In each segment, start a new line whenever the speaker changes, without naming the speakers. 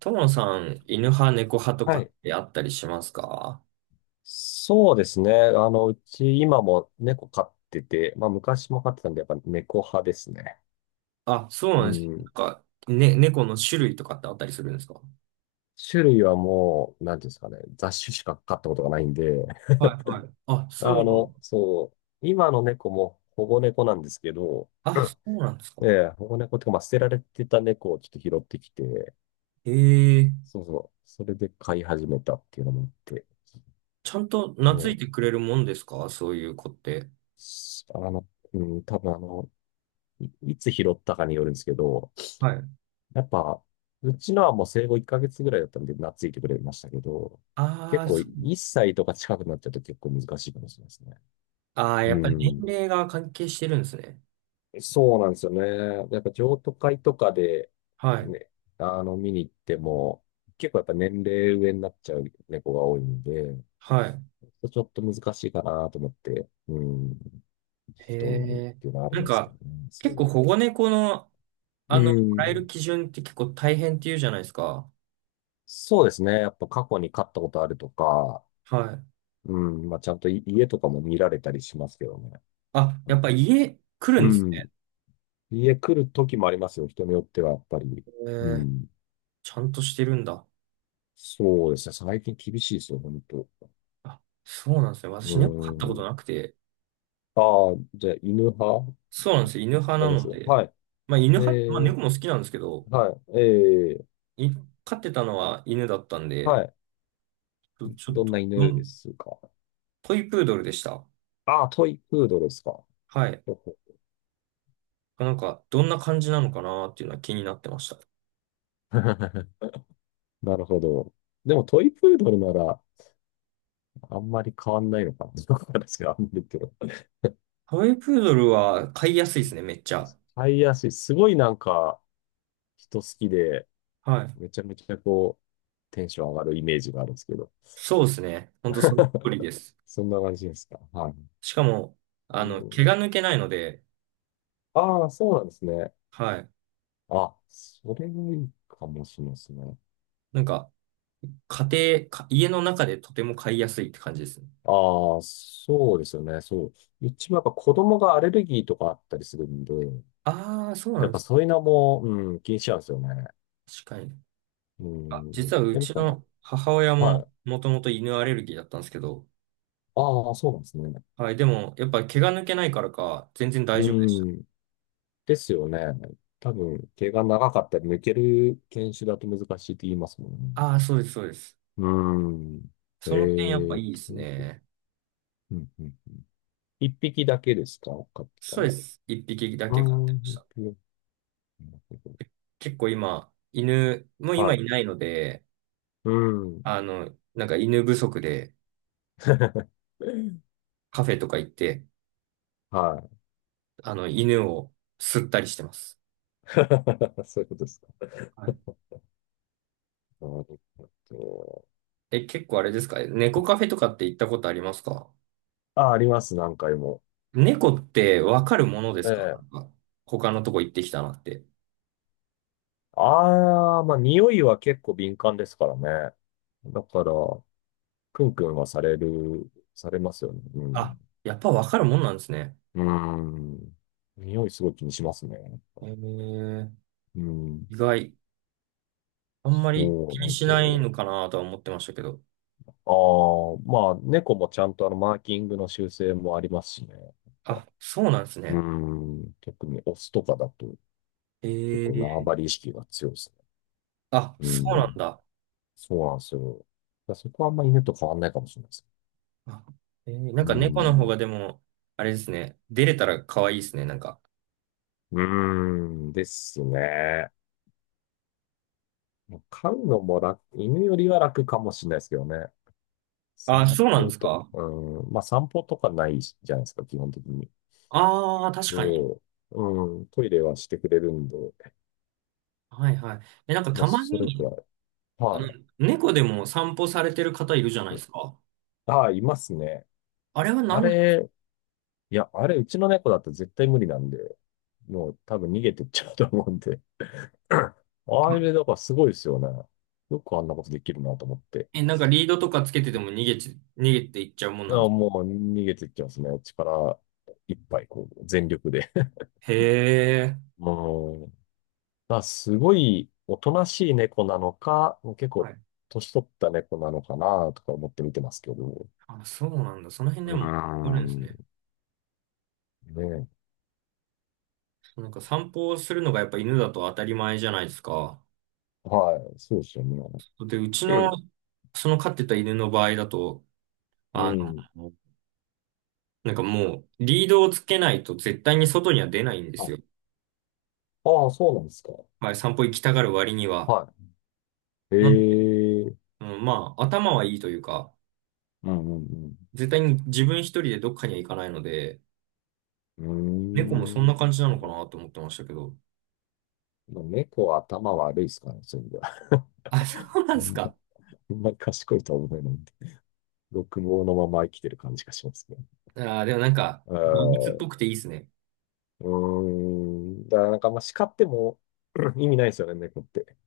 ともさん、犬派、猫派とか
は
っ
い。
てあったりしますか？
そうですね。うち今も猫飼ってて、まあ昔も飼ってたんで、やっぱ猫派ですね。
あ、そう
う
なんです。な
ん。
んか、ね、猫の種類とかってあったりするんですか？
種類はもう、なんていうんですかね、雑種しか飼ったことがないんで、
はいはい。あ、そうなん、
そう、今の猫も保護猫なんですけど、
あ、そうなんです
え
か。
え、保護猫っていうか、まあ捨てられてた猫をちょっと拾ってきて、
へえ、
そうそう、それで飼い始めたっていうのもあって、
ちゃんと懐い
も
てく
う、
れるもんですかそういう子って。
しあの、うん、多分いいつ拾ったかによるんですけど、
はい。
やっぱ、うちのはもう生後1ヶ月ぐらいだったんで、懐いてくれましたけど、
あ
結
あ、
構
そう、
1歳とか近くなっちゃうと結構難しいかもしれないですね。
ああ、
う
やっぱり年
ん。
齢が関係してるんですね。
そうなんですよね。やっぱ譲渡会とかで、
はい。
ね、見に行っても、結構やっぱ年齢上になっちゃう猫が多いんで、
はい。
ちょっと難しいかなと思って、うん、
へ
人になる
え。
っていうのはあり
なん
ますけど
か、
ね。そう
結
い
構
う。
保護猫の、
う
もらえる
ん。
基準って結構大変って言うじゃないですか。
そうですね。やっぱ過去に飼ったことあるとか、
はい。
うん、まあ、ちゃんとい家とかも見られたりしますけどね。
あ、やっぱ家来る
う
んです
ん。
ね。
家来る時もありますよ。人によっては、やっぱり。う
えー、
ん。
ちゃんとしてるんだ。
そうですね。最近厳しいですよ、本当。
あ、そうなんですね。
う
私猫飼ったこと
ん。
なくて。
ああ、じゃあ、犬派
そうなんですよ。犬派
な
な
ります
の
よ。
で。
はい。
まあ犬
え
派、まあ
ー、
猫も好きなんですけど、
はい。
い、飼ってたのは犬だったん
は
で、
い。
ちょちょっ
どん
と、
な
ど
犬で
ん、
すか？
トイプードルでした。
ああ、トイプードルですか。
はい。
ほほ
なんか、どんな感じなのかなっていうのは気になってました。
なるほど。でもトイプードルなら、あんまり変わんないのかな。どうなんですか、あんまりけど。
トイプードルは飼いやすいですね、めっちゃ。
タイヤし、すごいなんか人好きで、
はい。
めちゃめちゃこう、テンション上がるイメージがあるんですけど。
そうですね。ほんとそっくりで す。
そんな感じですか。はい。
しかも、
う
毛
ん、
が抜けないので、
ああ、そうなんですね。
はい。
あ、それがいいかもしれないですね。
なんか、家庭、か家の中でとても買いやすいって感じですね。
ああ、そうですよね。そう。うちもやっぱ子供がアレルギーとかあったりするんで、
ああ、そうな
やっ
ん
ぱ
で
そういうのも、うん、気にしちゃうんですよね。
す。確かに。
う
あ、
ん。
実はう
やっ
ち
ぱ、
の母親
は
も
い。
もともと犬アレルギーだったんですけど、
ああ、そうなんですね。
はい、でもやっぱ毛が抜けないからか、全然大
う
丈夫でした。
ん。ですよね。多分、毛が長かったり、抜ける犬種だと難しいって言いますもんね。
ああ、そうです、そうです。
うーん。え
その点やっぱいいです
う
ね。
んうん。一匹だけですか飼ってた
そうで
のは。
す。一匹だ
う
け飼っ
ー
て
ん、
まし
一
た。
匹
結構今、犬、もう
は
今
い。
いないので、
うーん。
なんか犬不足で カフェとか行って、
はい。
犬を吸ったりしてます。
そういうことですか。
はい、
なるほど。
え、結構あれですか猫カフェとかって行ったことありますか？
あ、あります、何回も。
猫ってわかるもので
え
すかなん
え。
か他のとこ行ってきたなって。
ああ、まあ、匂いは結構敏感ですからね。だから、クンクンはされますよね。う
あ、
ん。
やっぱわかるもんなんですね。
うん。匂いすごい気にしますね。なん
え
か
ー、
うん。
意外。あんまり
そう
気
な
に
んで
し
す
ない
よ。
のかなとは思ってましたけど。
ああ、まあ、猫もちゃんとマーキングの修正もありますしね。やっぱ
あ、そうなんです
う
ね。
ん。特にオスとかだと
え
結構縄
ー、
張り意識が強いですね。
あ、
う
そうなん
ん。
だ。
そうなんですよ。だからそこはあんまり犬と変わんないかもしれないです。
あ、えー、なん
う
か猫の方
ん。
がでも、あれですね。出れたら可愛いですね、なんか。
うーん。ですね。飼うのも楽、犬よりは楽かもしれないですけどね。
あ、
散
そうなんで
歩
す
と、
か？
うん、まあ散歩とかないじゃないですか、基本的に。
ああ確
で、
かに。
うん、トイレはしてくれるんで、
はいはい。え、なんか
もう
たま
それく
に、
らい。
あ
は
の、
い。
猫でも散歩されてる方いるじゃない
う
です
ん
か。
ああ、いますね。
あれは何
あ
なんですか？
れ、いや、あれ、うちの猫だと絶対無理なんで、もう多分逃げてっちゃうと思うんで。あれ、だからすごいですよね。よくあんなことできるなと思って。
え、なんかリードとかつけてても逃げていっちゃうもんなん
あ
で
あ、
すか？
もう逃げてっちゃいますね。力いっぱい、こう、全力で。
へえ。
うんまあ、すごいおとなしい猫なのか、結
は
構
い。
年取った猫なのかなとか思って見てますけど。
あ、そうなんだ。その辺
う
で
ー
もあるんですね。
ん。ね
なんか散歩をするのがやっぱ犬だと当たり前じゃないですか。
はい。そうですよね。
で、うち
う
の、
ん。
その飼ってた犬の場合だと、
う
あ
ん
の、なんかもうリードをつけないと絶対に外には出ないんです
あ、
よ。
ああ、そうなんですか。
はい、散歩行きたがる割には。
はい。
なんで、
ええ。
うん、まあ、頭はいいというか、
うんうん
絶対に自分一人でどっかには行かないので、
う
猫も
ん
そ
う
ん
ーん。
な感じな
そ
のか
う。
なと思ってましたけど。
猫は頭悪いですからね、そういう意味では。
あ、そ
あんま
うなんですか。
あんまり賢いとは思えないんで。六毛のまま生きてる感じがしますね。
あー、でもなんか、
う
動物っ
ん
ぽくていいですね。
うーん。だからなんか、まあ、叱っても 意味ないですよね、猫って。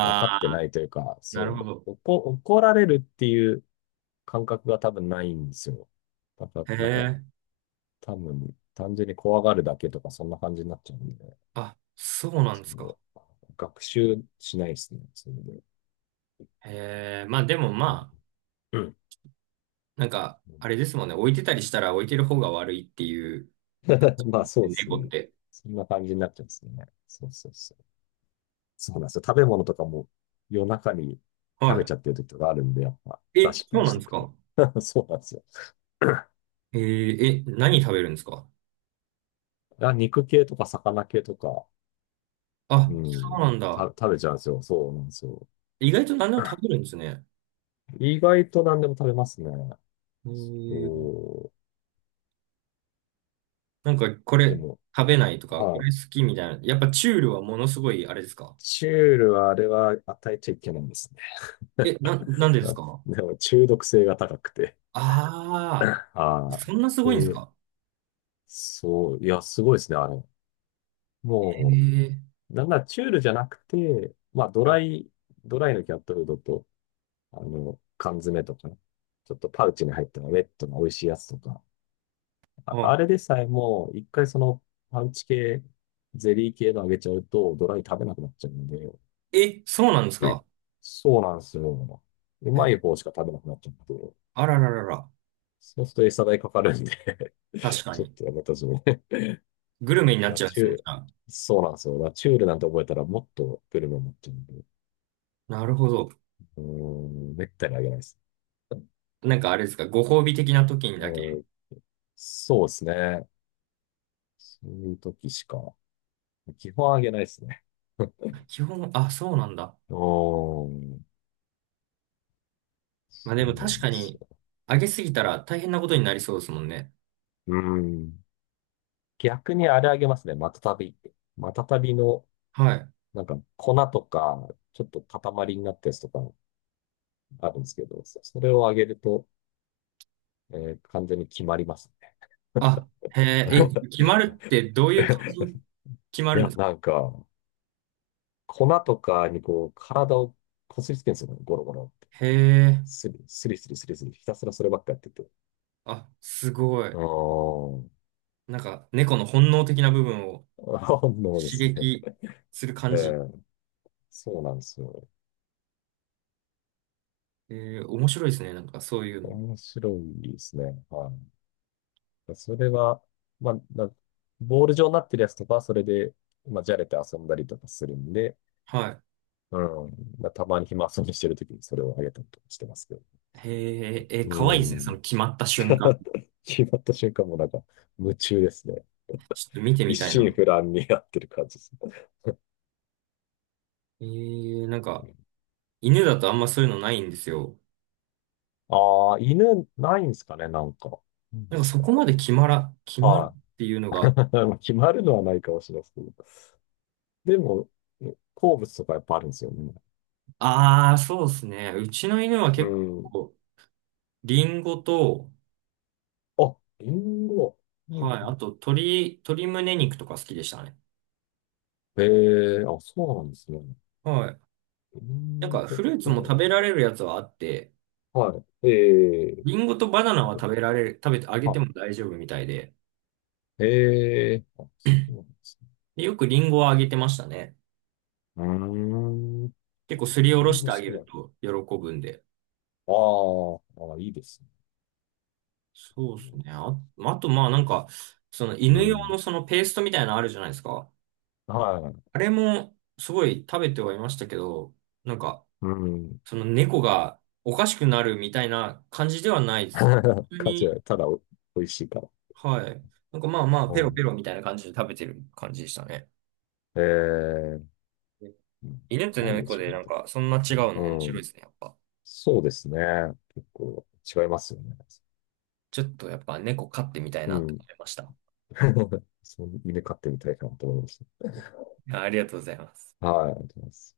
分かって
あ、
ないというか、
なるほ
そ
ど。
う、怒られるっていう感覚が多分ないんですよ。だから、
へ
なんか、
え。
多分、単純に怖がるだけとか、そんな感じになっちゃうんで、
あ、そうなんで
そ
すか。
の、学習しないですね、それで。
へえ。まあでもまあ、
うん。
なんか、あれですもんね。置いてたりしたら置いてる方が悪いっていう、
まあ、そうです
猫っ
ね。
て。
そんな感じになっちゃうんですね。そうそうそう。そうなんですよ。食べ物とかも夜中に食べ
は
ちゃってる時とかあるんで、やっぱ
い。
出
え、
しっぱ
そう
に
な
し
んで
と
す
くと。
か。
そうなんですよ。
えー、え、何食べるんですか。
あ、肉系とか魚系とか、う
あ、そう
ん、
なんだ。
食べちゃうんですよ。そうなんですよ。
意外と何でも食べるん ですね。
意外と何でも食べますね。
へえ。
お
なんか、こ
で
れ
も、
食べないとか、こ
あ、
れ好きみたいな。やっぱチュールはものすごい、あれですか？
チュールはあれは与えちゃいけないんですね。
え、なん でです
あ
か？
でも中毒性が高くて。
ああ
あ
ー、
あ、
そんなすごいんです
で、
か？
そう、いや、すごいですね、あれ。も
ええ
う、なんならチュールじゃなくて、まあ、
ー。
ドライのキャットフードと、缶詰とかね、ちょっとパウチに入ったウェットの美味しいやつとか、あ、あれ
あ、
でさえも、一回そのパウチ系、ゼリー系のあげちゃうと、ドライ食べなくなっちゃうんで、
え、そうなんです
うん
か？
そうなんですよ。う
え、
まい方しか食べなくなっちゃって、
あらららら。
そうすると餌代かかるんで
確 か
ちょっ
に。
とやめたしね。
グルメに なっ
ナ
ちゃうんで
チュ
す
ー
ね。じ
ル、
ゃあ、
そうなんですよ。ナチュールなんて覚えたらもっとグルメになっちゃうんで、
なるほど。
うーん、めったにあげないです。う
なんかあれですか、ご褒美的な時にだけ。
ん、そうですね。そういう時しか、基本あげないですね。
基本、あ、そうなんだ。
おー、
まあ
そ
で
う
も
な
確
ん
か
です
に、
よ。
上げすぎたら大変なことになりそうですもんね。
うん。逆にあれあげますね。マタタビ。マタタビの、
はい。
なんか粉とか、ちょっと塊になったやつとかあるんですけど、それをあげると、完全に決まりますね。
あ、へえ、え、決まるってどういう感じ に決ま
い
るん
や、
です
な
か？
んか、粉とかにこう、体をこすりつけるんですよね。ゴロゴロって。
へえ、
スリスリスリスリスリ、ひたすらそればっかやってて。
あ、すご
う
い。
ん。
なんか、猫の本能的な部分を
あので
刺
すね。
激する感
え
じ。
え、そうなんですよ。
えー、面白いですね。なんか、そういうの。
面白いですね。はい。それは、まあ、ボール状になってるやつとかは、それで、まあ、じゃれて遊んだりとかするんで、
はい。
うん。まあたまに暇遊びしてるときにそれをあげたりとかしてますけど。
へえ、えー、可
う
愛いですね。そ
ん。
の決まった瞬間。
決まった瞬間もなんか、夢中ですね。
ちょっと見て
一
みたい
心
な。
不乱にやってる感じです
えー、なんか、
ね。
犬だとあんまそういうのないんですよ。
ああ、犬ないんですかね、なんか。う
なんか、
ん
そこまで決まら、決まる
はい。
っていうのが。
決まるのはないかもしれないですけど。でも、好物とかやっぱあるんですよね。
ああ、そうですね。うちの犬は
う
結
ん。
構、リンゴと、
あ、リンゴ。うん
はい、
う
あ
ん
と、鶏胸肉とか好きでしたね。
ええあ、そうなんですね。
はい。
リ
なん
ン
かフ
ゴ
ルーツも食べられるやつはあって、
か。はい。え
リ
え
ンゴとバナナは食べられる、食べてあげて
あ、
も大丈夫みたいで、
ええあ、そうなんですね。
で、よくリンゴはあげてましたね。
うーん。
結構すりお
リ
ろ
ンゴ
し
好
てあげ
きな
る
の。
と喜ぶんで。
あーあ、いいですね。
そうですね。あ、あとまあなんか、その
う
犬用
ん。
のそのペーストみたいなのあるじゃないですか。
はい。
あれもすごい食べてはいましたけど、なんか、
うん。
その猫がおかしくなるみたいな感じではないです。普通
価値
に、
は、ただお、美味しいから。
はい。なんかまあまあ、
う
ペロペ
ん。
ロみたいな感じで食べてる感じでしたね。
ええうん
犬と
ないで
猫
しょう
でな
ね、
ん
と。
かそんな違うの面
う
白い
ん。
ですね、やっぱ。
そうですね。結構違いますよね。
ちょっとやっぱ猫飼ってみたい
う
なって
ん。
思いました。
そう、犬飼ってみたいかなと思いまし
ありがとうございます。
た。はい、ありがとうございます。